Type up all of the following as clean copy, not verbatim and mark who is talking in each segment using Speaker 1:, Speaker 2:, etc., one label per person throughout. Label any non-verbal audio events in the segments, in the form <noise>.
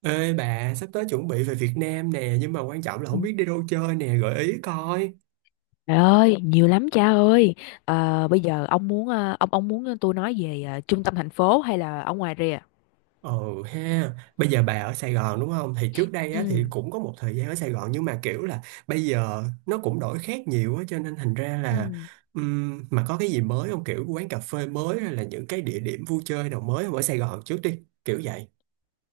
Speaker 1: Ê bà, sắp tới chuẩn bị về Việt Nam nè, nhưng mà quan trọng là không biết đi đâu chơi nè, gợi ý coi.
Speaker 2: Trời ơi, nhiều lắm cha ơi. Bây giờ ông muốn ông muốn tôi nói về trung tâm thành phố hay là ở ngoài rìa?
Speaker 1: Ừ ha, bây giờ bà ở Sài Gòn đúng không? Thì trước đây á,
Speaker 2: Ừ.
Speaker 1: thì cũng có một thời gian ở Sài Gòn nhưng mà kiểu là bây giờ nó cũng đổi khác nhiều á, cho nên thành ra là
Speaker 2: Ừ.
Speaker 1: mà có cái gì mới không? Kiểu quán cà phê mới hay là những cái địa điểm vui chơi nào mới không ở Sài Gòn trước đi, kiểu vậy.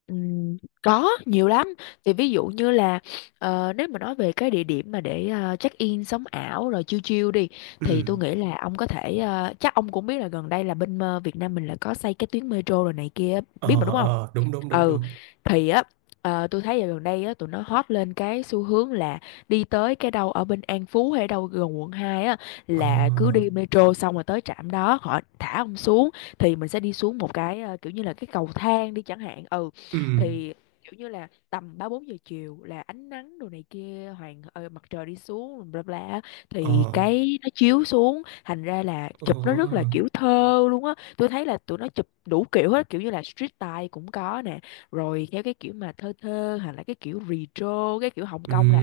Speaker 2: Có nhiều lắm, thì ví dụ như là nếu mà nói về cái địa điểm mà để check in sống ảo rồi chill chill đi, thì
Speaker 1: Ừ,
Speaker 2: tôi nghĩ là ông có thể, chắc ông cũng biết là gần đây là bên Việt Nam mình là có xây cái tuyến metro rồi này kia biết mà
Speaker 1: ờ,
Speaker 2: đúng không?
Speaker 1: ờ, đúng đúng đúng
Speaker 2: Ừ,
Speaker 1: đúng.
Speaker 2: thì á, tôi thấy dạo gần đây á tụi nó hot lên cái xu hướng là đi tới cái đâu ở bên An Phú hay đâu gần quận 2 á,
Speaker 1: Ờ,
Speaker 2: là cứ đi metro xong rồi tới trạm đó họ thả ông xuống, thì mình sẽ đi xuống một cái kiểu như là cái cầu thang đi chẳng hạn. Ừ,
Speaker 1: ừ,
Speaker 2: thì kiểu như là tầm ba bốn giờ chiều là ánh nắng đồ này kia hoàng mặt trời đi xuống bla bla á,
Speaker 1: ờ,
Speaker 2: thì cái nó chiếu xuống thành ra là
Speaker 1: ờ,
Speaker 2: chụp nó rất là kiểu thơ luôn á. Tôi thấy là tụi nó chụp đủ kiểu hết, kiểu như là street style cũng có nè, rồi theo cái kiểu mà thơ thơ, hoặc là cái kiểu retro, cái kiểu Hồng
Speaker 1: ừ.
Speaker 2: Kông, là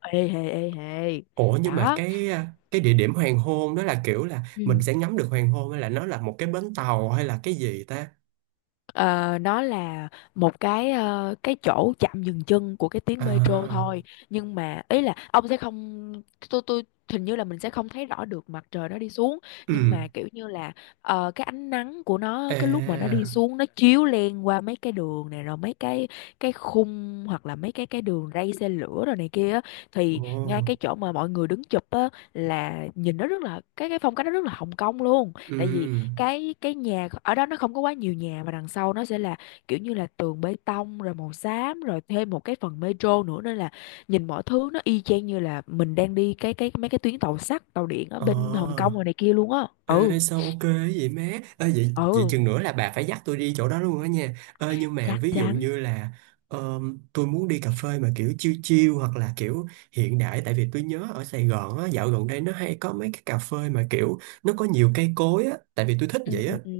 Speaker 2: ê hề
Speaker 1: Ủa nhưng mà
Speaker 2: đó.
Speaker 1: cái địa điểm hoàng hôn đó là kiểu là mình sẽ ngắm được hoàng hôn hay là nó là một cái bến tàu hay là cái gì ta?
Speaker 2: Ờ, nó là một cái cái chỗ chạm dừng chân của cái tuyến metro
Speaker 1: À,
Speaker 2: thôi, nhưng mà ý là ông sẽ không, tôi hình như là mình sẽ không thấy rõ được mặt trời nó đi xuống,
Speaker 1: ừ,
Speaker 2: nhưng mà kiểu như là cái ánh nắng của nó cái lúc mà nó đi
Speaker 1: à,
Speaker 2: xuống nó chiếu len qua mấy cái đường này rồi mấy cái khung, hoặc là mấy cái đường ray xe lửa rồi này kia á, thì ngay
Speaker 1: ồ,
Speaker 2: cái chỗ mà mọi người đứng chụp á, là nhìn nó rất là cái, phong cách nó rất là Hồng Kông luôn, tại vì
Speaker 1: ừ,
Speaker 2: cái nhà ở đó nó không có quá nhiều nhà mà đằng sau nó sẽ là kiểu như là tường bê tông rồi màu xám rồi thêm một cái phần metro nữa, nên là nhìn mọi thứ nó y chang như là mình đang đi cái mấy cái tuyến tàu sắt tàu điện ở
Speaker 1: ờ,
Speaker 2: bên Hồng Kông rồi này kia luôn á. Ừ.
Speaker 1: ê sao ok vậy má? Ê vậy, vậy
Speaker 2: Ừ,
Speaker 1: chừng nữa là bà phải dắt tôi đi chỗ đó luôn á nha. Ê nhưng mà
Speaker 2: chắc
Speaker 1: ví dụ
Speaker 2: chắn.
Speaker 1: như là tôi muốn đi cà phê mà kiểu chill chill hoặc là kiểu hiện đại tại vì tôi nhớ ở Sài Gòn á, dạo gần đây nó hay có mấy cái cà phê mà kiểu nó có nhiều cây cối á, tại vì tôi thích
Speaker 2: Ừ.
Speaker 1: vậy á.
Speaker 2: Ừ. Ừ.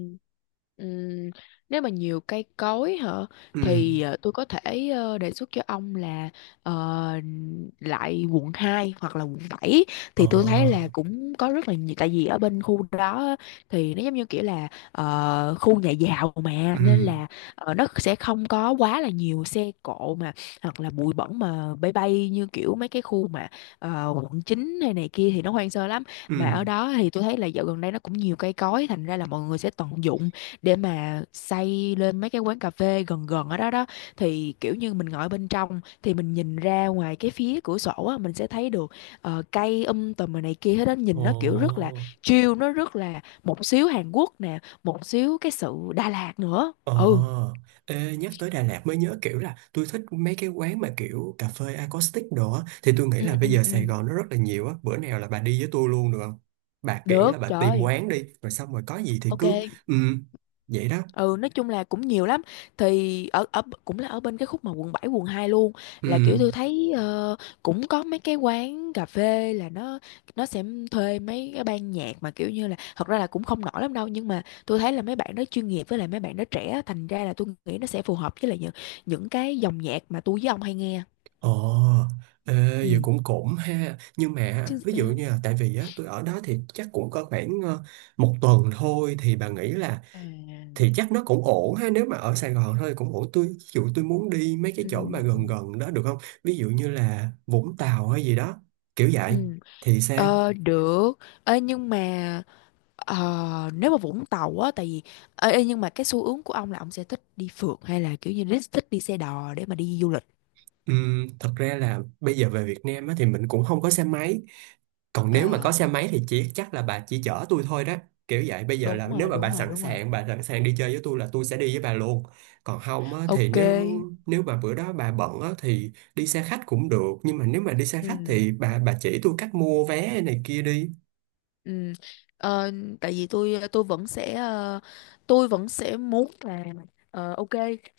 Speaker 2: Ừm, nếu mà nhiều cây cối hả,
Speaker 1: Ừ,
Speaker 2: thì tôi có thể đề xuất cho ông là, ờ, lại quận 2 hoặc là quận bảy, thì tôi thấy là
Speaker 1: ờ,
Speaker 2: cũng có rất là nhiều, tại vì ở bên khu đó á, thì nó giống như kiểu là khu nhà giàu mà
Speaker 1: ừ,
Speaker 2: nên là nó sẽ không có quá là nhiều xe cộ, mà hoặc là bụi bẩn mà bay bay như kiểu mấy cái khu mà quận 9 hay này kia thì nó hoang sơ lắm.
Speaker 1: ừ,
Speaker 2: Mà ở đó thì tôi thấy là dạo gần đây nó cũng nhiều cây cối, thành ra là mọi người sẽ tận dụng để mà xây lên mấy cái quán cà phê gần gần ở đó đó, thì kiểu như mình ngồi bên trong thì mình nhìn ra ngoài cái phía cửa sổ á, mình sẽ thấy được cây tùm rồi này kia hết đó, nhìn nó kiểu rất là
Speaker 1: ồ,
Speaker 2: chill, nó rất là một xíu Hàn Quốc nè, một xíu cái sự Đà Lạt nữa.
Speaker 1: ờ.
Speaker 2: Ừ.
Speaker 1: Ê, nhắc tới Đà Lạt mới nhớ kiểu là tôi thích mấy cái quán mà kiểu cà phê acoustic đồ á thì tôi nghĩ
Speaker 2: Ừ.
Speaker 1: là
Speaker 2: Ừ.
Speaker 1: bây giờ
Speaker 2: Ừ,
Speaker 1: Sài Gòn nó rất là nhiều á, bữa nào là bà đi với tôi luôn được không, bà kiểu là
Speaker 2: được
Speaker 1: bà tìm
Speaker 2: trời.
Speaker 1: quán đi rồi xong rồi có gì thì
Speaker 2: Ok.
Speaker 1: cứ. Ừ, vậy đó.
Speaker 2: Ừ, nói chung là cũng nhiều lắm, thì ở ở cũng là ở bên cái khúc mà quận 7 quận 2 luôn, là kiểu
Speaker 1: Ừ,
Speaker 2: tôi thấy cũng có mấy cái quán cà phê là nó sẽ thuê mấy cái ban nhạc mà kiểu như là thật ra là cũng không nổi lắm đâu, nhưng mà tôi thấy là mấy bạn đó chuyên nghiệp, với lại mấy bạn đó trẻ, thành ra là tôi nghĩ nó sẽ phù hợp với lại những cái dòng nhạc mà tôi với ông hay nghe.
Speaker 1: ờ. Ê,
Speaker 2: Ừ,
Speaker 1: vậy cũng cũng ha, nhưng mà
Speaker 2: chứ
Speaker 1: ví dụ
Speaker 2: sao.
Speaker 1: như là tại vì á tôi ở đó thì chắc cũng có khoảng một tuần thôi thì bà nghĩ là
Speaker 2: À,
Speaker 1: thì chắc nó cũng ổn ha, nếu mà ở Sài Gòn thôi thì cũng ổn, tôi ví dụ tôi muốn đi mấy cái chỗ mà gần
Speaker 2: ừ
Speaker 1: gần đó được không, ví dụ như là Vũng Tàu hay gì đó kiểu vậy
Speaker 2: ừ.
Speaker 1: thì sao.
Speaker 2: Ờ, được. Ê, nhưng mà nếu mà Vũng Tàu á, tại vì ê, ê, nhưng mà cái xu hướng của ông là ông sẽ thích đi phượt hay là kiểu như thích thích đi xe đò để mà đi du lịch?
Speaker 1: Thật ra là bây giờ về Việt Nam á, thì mình cũng không có xe máy, còn nếu mà có
Speaker 2: À,
Speaker 1: xe máy thì chỉ chắc là bà chỉ chở tôi thôi đó, kiểu vậy. Bây giờ
Speaker 2: đúng
Speaker 1: là nếu
Speaker 2: rồi
Speaker 1: mà
Speaker 2: đúng
Speaker 1: bà
Speaker 2: rồi
Speaker 1: sẵn
Speaker 2: đúng rồi.
Speaker 1: sàng bà sẵn sàng đi chơi với tôi là tôi sẽ đi với bà luôn, còn không á, thì
Speaker 2: Ok.
Speaker 1: nếu nếu mà bữa đó bà bận á, thì đi xe khách cũng được, nhưng mà nếu mà đi xe khách
Speaker 2: Ừ.
Speaker 1: thì bà chỉ tôi cách mua vé này kia đi.
Speaker 2: Ừ. Ờ, tại vì tôi vẫn sẽ tôi vẫn sẽ muốn là ok,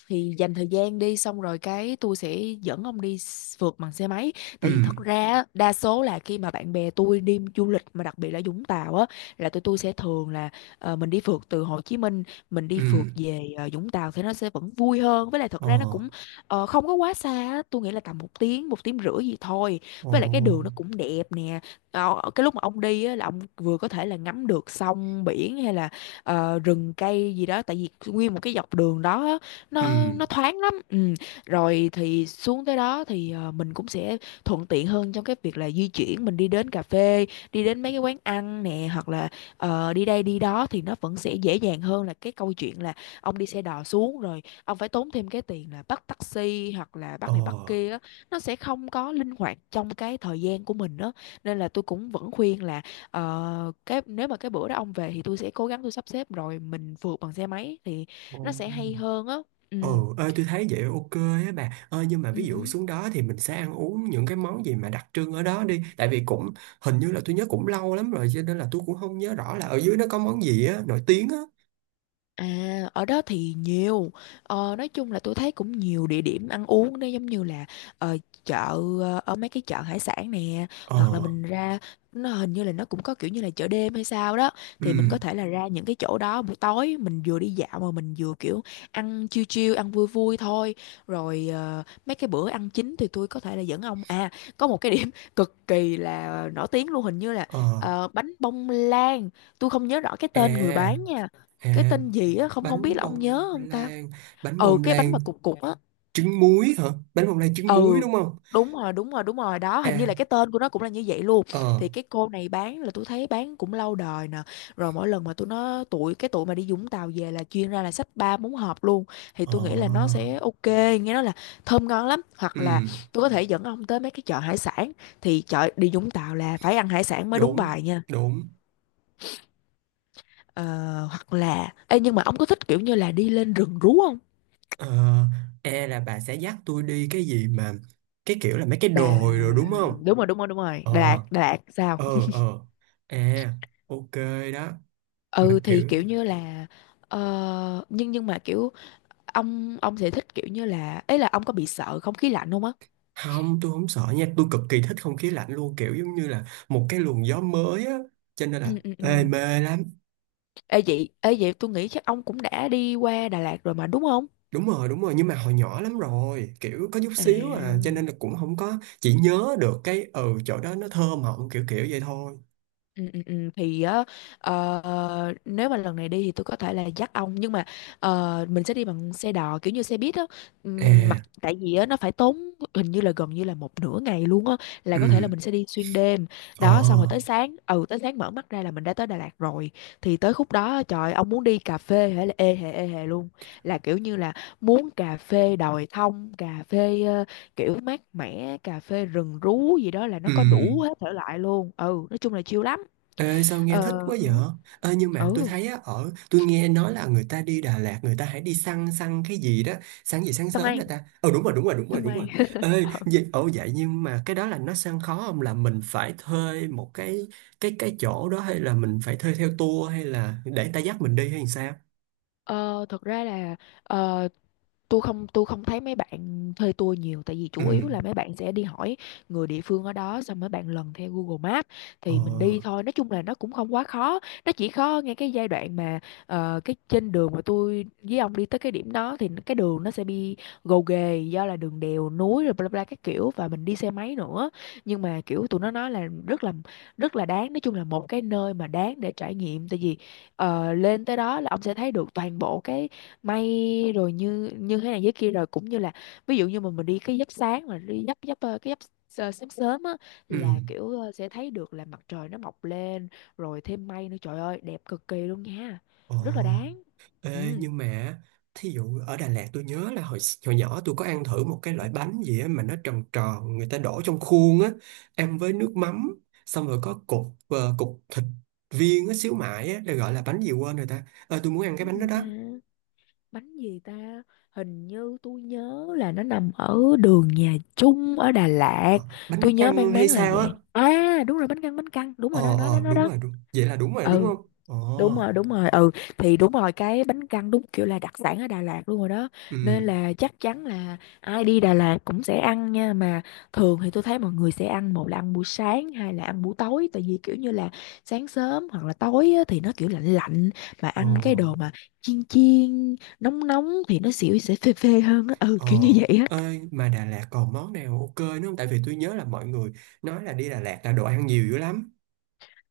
Speaker 2: thì dành thời gian đi xong rồi cái tôi sẽ dẫn ông đi phượt bằng xe máy,
Speaker 1: Ừ,
Speaker 2: tại vì thật ra á, đa số là khi mà bạn bè tôi đi du lịch mà đặc biệt là Vũng Tàu á, là tụi tôi sẽ thường là mình đi phượt từ Hồ Chí Minh, mình đi
Speaker 1: ừ,
Speaker 2: phượt về Vũng Tàu thì nó sẽ vẫn vui hơn, với lại thật
Speaker 1: ờ,
Speaker 2: ra nó cũng không có quá xa á. Tôi nghĩ là tầm một tiếng rưỡi gì thôi.
Speaker 1: ờ,
Speaker 2: Với lại cái đường nó cũng đẹp nè. Ờ, cái lúc mà ông đi á, là ông vừa có thể là ngắm được sông biển hay là rừng cây gì đó, tại vì nguyên một cái dọc đường đó á,
Speaker 1: ừ,
Speaker 2: nó thoáng lắm. Ừ. Rồi thì xuống tới đó thì mình cũng sẽ thuận tiện hơn trong cái việc là di chuyển, mình đi đến cà phê, đi đến mấy cái quán ăn nè, hoặc là đi đây đi đó, thì nó vẫn sẽ dễ dàng hơn là cái câu chuyện là ông đi xe đò xuống rồi ông phải tốn thêm cái tiền là bắt taxi hoặc là
Speaker 1: ờ,
Speaker 2: bắt này bắt kia á. Nó sẽ không có linh hoạt trong cái thời gian của mình đó, nên là tôi cũng vẫn khuyên là cái nếu mà cái bữa đó ông về thì tôi sẽ cố gắng tôi sắp xếp rồi mình vượt bằng xe máy thì
Speaker 1: ờ,
Speaker 2: nó sẽ hay hơn á. Ừ.
Speaker 1: ờ, ơi tôi thấy vậy ok. Á bà ơi nhưng mà ví
Speaker 2: Ừ.
Speaker 1: dụ
Speaker 2: Ừ.
Speaker 1: xuống đó thì mình sẽ ăn uống những cái món gì mà đặc trưng ở đó đi, tại vì cũng hình như là tôi nhớ cũng lâu lắm rồi cho nên là tôi cũng không nhớ rõ là ở dưới nó có món gì á nổi tiếng á.
Speaker 2: À, ở đó thì nhiều. Ờ, nói chung là tôi thấy cũng nhiều địa điểm ăn uống đó, giống như là ờ, chợ, ở mấy cái chợ hải sản nè,
Speaker 1: Ờ,
Speaker 2: hoặc là mình ra, nó hình như là nó cũng có kiểu như là chợ đêm hay sao đó, thì mình có
Speaker 1: ừ,
Speaker 2: thể là ra những cái chỗ đó buổi tối, mình vừa đi dạo mà mình vừa kiểu ăn chill chill, ăn vui vui thôi. Rồi mấy cái bữa ăn chính thì tôi có thể là dẫn ông, à, có một cái điểm <laughs> cực kỳ là nổi tiếng luôn, hình như là
Speaker 1: ờ,
Speaker 2: bánh bông lan. Tôi không nhớ rõ cái tên người
Speaker 1: à,
Speaker 2: bán nha, cái
Speaker 1: à,
Speaker 2: tên gì á, không không biết
Speaker 1: bánh
Speaker 2: là ông
Speaker 1: bông
Speaker 2: nhớ không ta.
Speaker 1: lan, bánh
Speaker 2: Ừ,
Speaker 1: bông
Speaker 2: cái bánh
Speaker 1: lan
Speaker 2: mà cục cục á.
Speaker 1: trứng muối hả, bánh bông lan trứng muối
Speaker 2: Ừ,
Speaker 1: đúng không.
Speaker 2: đúng rồi đúng rồi đúng rồi đó, hình như
Speaker 1: À,
Speaker 2: là cái tên của nó cũng là như vậy luôn.
Speaker 1: ờ,
Speaker 2: Thì cái cô này bán là tôi thấy bán cũng lâu đời nè, rồi mỗi lần mà tôi nó tụi cái tụi mà đi Vũng Tàu về là chuyên ra là xách ba bốn hộp luôn, thì
Speaker 1: ờ,
Speaker 2: tôi nghĩ là nó sẽ ok. Nghe nói là thơm ngon lắm. Hoặc
Speaker 1: ừ,
Speaker 2: là tôi có thể dẫn ông tới mấy cái chợ hải sản, thì chợ đi Vũng Tàu là phải ăn hải sản mới đúng
Speaker 1: đúng
Speaker 2: bài nha.
Speaker 1: đúng.
Speaker 2: Ờ, hoặc là ê, nhưng mà ông có thích kiểu như là đi lên rừng rú không?
Speaker 1: Ờ, e là bà sẽ dắt tôi đi cái gì mà cái kiểu là mấy cái
Speaker 2: Đà
Speaker 1: đồi rồi đúng không.
Speaker 2: Đúng rồi đúng rồi đúng rồi,
Speaker 1: Ờ,
Speaker 2: Đà Lạt Đà Lạt sao.
Speaker 1: ờ, ờ, à, ok, đó, mà
Speaker 2: Ừ, thì
Speaker 1: kiểu
Speaker 2: kiểu như là nhưng mà kiểu ông sẽ thích kiểu như là ấy, là ông có bị sợ không khí lạnh không á?
Speaker 1: không tôi không sợ nha, tôi cực kỳ thích không khí lạnh luôn, kiểu giống như là một cái luồng gió mới á, cho nên là
Speaker 2: Ừ. Ừ. Ừ.
Speaker 1: ê mê lắm.
Speaker 2: Ê vậy, ê vậy tôi nghĩ chắc ông cũng đã đi qua Đà Lạt rồi mà đúng không?
Speaker 1: Đúng rồi đúng rồi, nhưng mà hồi nhỏ lắm rồi kiểu có chút
Speaker 2: À.
Speaker 1: xíu à, cho nên là cũng không có chỉ nhớ được cái ừ chỗ đó nó thơ mộng kiểu kiểu vậy thôi.
Speaker 2: Ừ, ừ, ừ. Thì á, nếu mà lần này đi thì tôi có thể là dắt ông, nhưng mà mình sẽ đi bằng xe đò kiểu như xe buýt á. Mặc
Speaker 1: À,
Speaker 2: tại vì á nó phải tốn hình như là gần như là một nửa ngày luôn á, là có thể là
Speaker 1: ừ,
Speaker 2: mình sẽ đi xuyên đêm
Speaker 1: ờ,
Speaker 2: đó, xong rồi tới sáng, ừ, tới sáng mở mắt ra là mình đã tới Đà Lạt rồi. Thì tới khúc đó á, trời, ông muốn đi cà phê hay là ê hề luôn, là kiểu như là muốn cà phê đồi thông, cà phê kiểu mát mẻ, cà phê rừng rú gì đó, là nó
Speaker 1: ừ.
Speaker 2: có đủ hết thể loại luôn. Ừ, nói chung là chill lắm.
Speaker 1: Ê, sao nghe thích
Speaker 2: Ờ,
Speaker 1: quá vậy? Ê, nhưng mà tôi
Speaker 2: ừ,
Speaker 1: thấy á, ở tôi nghe nói là người ta đi Đà Lạt người ta hãy đi săn săn cái gì đó, săn gì sáng
Speaker 2: xong
Speaker 1: sớm nè
Speaker 2: anh,
Speaker 1: ta. Ờ, đúng rồi đúng rồi đúng rồi
Speaker 2: xong
Speaker 1: đúng rồi.
Speaker 2: anh.
Speaker 1: Ê,
Speaker 2: <laughs>
Speaker 1: vậy, ồ vậy nhưng mà cái đó là nó săn khó không, là mình phải thuê một cái cái chỗ đó hay là mình phải thuê theo tour hay là để người ta dắt mình đi hay sao.
Speaker 2: Ờ, thật ra là ờ, tôi không thấy mấy bạn thuê tour nhiều, tại vì
Speaker 1: Ừ,
Speaker 2: chủ yếu là mấy bạn sẽ đi hỏi người địa phương ở đó, xong mấy bạn lần theo Google Maps
Speaker 1: ờ,
Speaker 2: thì mình đi thôi. Nói chung là nó cũng không quá khó, nó chỉ khó ngay cái giai đoạn mà cái trên đường mà tôi với ông đi tới cái điểm đó, thì cái đường nó sẽ bị gồ ghề do là đường đèo núi rồi bla bla các kiểu, và mình đi xe máy nữa. Nhưng mà kiểu tụi nó nói là rất là đáng. Nói chung là một cái nơi mà đáng để trải nghiệm, tại vì lên tới đó là ông sẽ thấy được toàn bộ cái may rồi, như như thế này thế kia, rồi cũng như là ví dụ như mà mình đi cái giấc sáng, mà đi giấc giấc ờ, cái giấc sớm sớm á,
Speaker 1: ừ,
Speaker 2: là kiểu sẽ thấy được là mặt trời nó mọc lên rồi thêm mây nữa, trời ơi đẹp cực kỳ luôn nha,
Speaker 1: ờ.
Speaker 2: rất là đáng.
Speaker 1: Ê,
Speaker 2: Ừ.
Speaker 1: nhưng mà thí dụ ở Đà Lạt tôi nhớ là hồi hồi nhỏ tôi có ăn thử một cái loại bánh gì á mà nó tròn tròn người ta đổ trong khuôn á, ăn với nước mắm xong rồi có cục cục thịt viên á, xíu mại á, là gọi là bánh gì quên rồi ta. Ờ, tôi muốn ăn cái
Speaker 2: Bánh
Speaker 1: bánh đó
Speaker 2: gì
Speaker 1: đó.
Speaker 2: ta? Bánh gì ta? Hình như tôi nhớ là nó nằm ở đường Nhà Trung ở Đà Lạt.
Speaker 1: Ờ, bánh
Speaker 2: Tôi nhớ
Speaker 1: căn
Speaker 2: mang
Speaker 1: hay
Speaker 2: máng là
Speaker 1: sao á.
Speaker 2: vậy, à đúng rồi, bánh căn, bánh căn đúng
Speaker 1: Ờ,
Speaker 2: rồi đó, nó đó,
Speaker 1: ờ,
Speaker 2: nó
Speaker 1: đúng
Speaker 2: đó.
Speaker 1: rồi đúng vậy là đúng rồi
Speaker 2: Ừ.
Speaker 1: đúng
Speaker 2: Ừ,
Speaker 1: không. Ờ,
Speaker 2: đúng rồi, đúng rồi, ừ. Thì đúng rồi, cái bánh căn đúng kiểu là đặc sản ở Đà Lạt luôn rồi đó, nên
Speaker 1: ừ,
Speaker 2: là chắc chắn là ai đi Đà Lạt cũng sẽ ăn nha. Mà thường thì tôi thấy mọi người sẽ ăn, một là ăn buổi sáng, hai là ăn buổi tối, tại vì kiểu như là sáng sớm hoặc là tối á, thì nó kiểu lạnh lạnh, mà
Speaker 1: ờ,
Speaker 2: ăn cái đồ mà chiên chiên nóng nóng thì nó xỉu, sẽ phê phê hơn á, ừ
Speaker 1: ờ,
Speaker 2: kiểu như vậy á.
Speaker 1: ơi mà Đà Lạt còn món nào ok nữa không, tại vì tôi nhớ là mọi người nói là đi Đà Lạt là đồ ăn nhiều dữ lắm.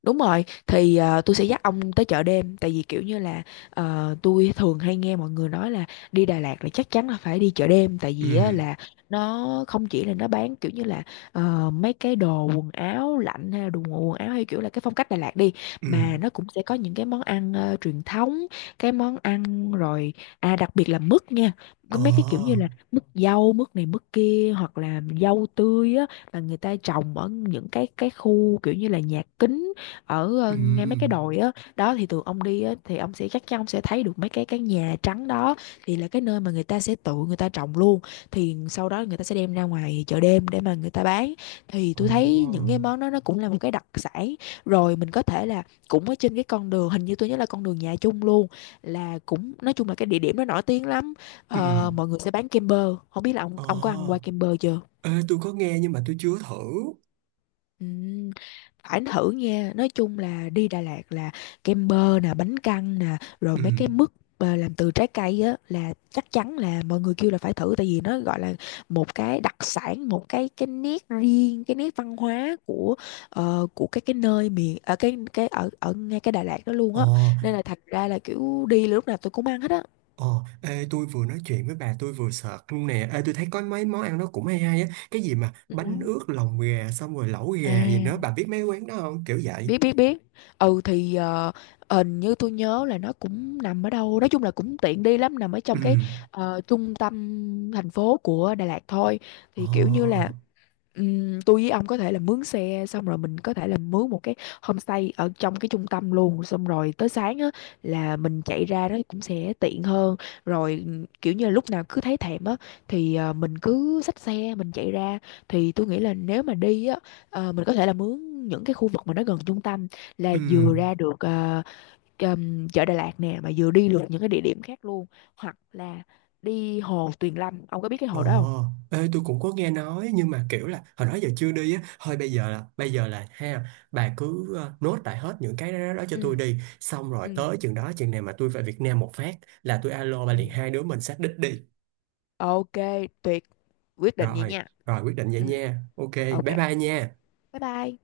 Speaker 2: Đúng rồi, thì tôi sẽ dắt ông tới chợ đêm, tại vì kiểu như là tôi thường hay nghe mọi người nói là đi Đà Lạt là chắc chắn là phải đi chợ đêm, tại
Speaker 1: Ừ,
Speaker 2: vì á, là nó không chỉ là nó bán kiểu như là mấy cái đồ quần áo lạnh, hay là đồ quần áo, hay kiểu là cái phong cách Đà Lạt đi,
Speaker 1: ừ,
Speaker 2: mà nó cũng sẽ có những cái món ăn truyền thống, cái món ăn. Rồi à, đặc biệt là mứt nha. Có
Speaker 1: ờ,
Speaker 2: mấy cái kiểu như là mứt dâu, mứt này mứt kia, hoặc là dâu tươi á, mà người ta trồng ở những cái khu kiểu như là nhà kính, ở ngay mấy cái
Speaker 1: ừ,
Speaker 2: đồi á đó. Thì tụi ông đi á thì ông sẽ, chắc chắn ông sẽ thấy được mấy cái nhà trắng đó, thì là cái nơi mà người ta sẽ tự người ta trồng luôn, thì sau đó người ta sẽ đem ra ngoài chợ đêm để mà người ta bán. Thì tôi thấy những
Speaker 1: ờ,
Speaker 2: cái món đó nó cũng là một cái đặc sản. Rồi mình có thể là cũng ở trên cái con đường, hình như tôi nhớ là con đường Nhà Chung luôn, là cũng, nói chung là cái địa điểm nó nổi tiếng lắm.
Speaker 1: ừ,
Speaker 2: Ờ, mọi người sẽ bán kem bơ, không biết là ông
Speaker 1: ờ.
Speaker 2: ông có ăn qua kem bơ chưa.
Speaker 1: Ê, tôi có nghe nhưng mà tôi chưa thử.
Speaker 2: Ừm, phải thử nha, nói chung là đi Đà Lạt là kem bơ nè, bánh căn nè, rồi
Speaker 1: Ừ,
Speaker 2: mấy cái mứt làm từ trái cây á, là chắc chắn là mọi người kêu là phải thử, tại vì nó gọi là một cái đặc sản, một cái nét riêng, cái nét văn hóa của của cái nơi miền, ở cái ở ở ngay cái Đà Lạt đó luôn
Speaker 1: ờ,
Speaker 2: á, nên là thật ra là kiểu đi lúc nào tôi cũng ăn hết á.
Speaker 1: ờ. Ê tôi vừa nói chuyện với bà tôi vừa sợt luôn nè, ê tôi thấy có mấy món ăn nó cũng hay hay á, cái gì mà bánh
Speaker 2: Ừm.
Speaker 1: ướt lòng gà xong rồi lẩu
Speaker 2: À,
Speaker 1: gà gì nữa, bà biết mấy quán đó không kiểu vậy.
Speaker 2: biết biết biết. Ừ, thì hình như tôi nhớ là nó cũng nằm ở đâu, nói chung là cũng tiện đi lắm, nằm ở
Speaker 1: Ừ,
Speaker 2: trong cái trung tâm thành phố của Đà Lạt thôi. Thì kiểu như
Speaker 1: ờ,
Speaker 2: là tôi với ông có thể là mướn xe, xong rồi mình có thể là mướn một cái homestay ở trong cái trung tâm luôn, xong rồi tới sáng á là mình chạy ra nó cũng sẽ tiện hơn. Rồi kiểu như là lúc nào cứ thấy thèm á thì mình cứ xách xe mình chạy ra. Thì tôi nghĩ là nếu mà đi á, ờ, mình có thể là mướn những cái khu vực mà nó gần trung tâm, là
Speaker 1: Ừ.
Speaker 2: vừa ra được chợ Đà Lạt nè, mà vừa đi được những cái địa điểm khác luôn, hoặc là đi hồ Tuyền Lâm. Ông có biết cái
Speaker 1: Ồ,
Speaker 2: hồ đó không?
Speaker 1: ê, tôi cũng có nghe nói nhưng mà kiểu là hồi đó giờ chưa đi á, thôi bây giờ là ha, bà cứ nốt lại hết những cái đó, đó cho tôi
Speaker 2: Ừ.
Speaker 1: đi, xong rồi
Speaker 2: Ừ.
Speaker 1: tới chừng đó chừng nào mà tôi về Việt Nam một phát là tôi alo bà
Speaker 2: Ừ.
Speaker 1: liền hai đứa mình xác đích đi.
Speaker 2: Ok, tuyệt, quyết định vậy
Speaker 1: Rồi,
Speaker 2: nha.
Speaker 1: rồi quyết định vậy
Speaker 2: Ừ.
Speaker 1: nha. Ok,
Speaker 2: Ok,
Speaker 1: bye bye nha.
Speaker 2: bye bye.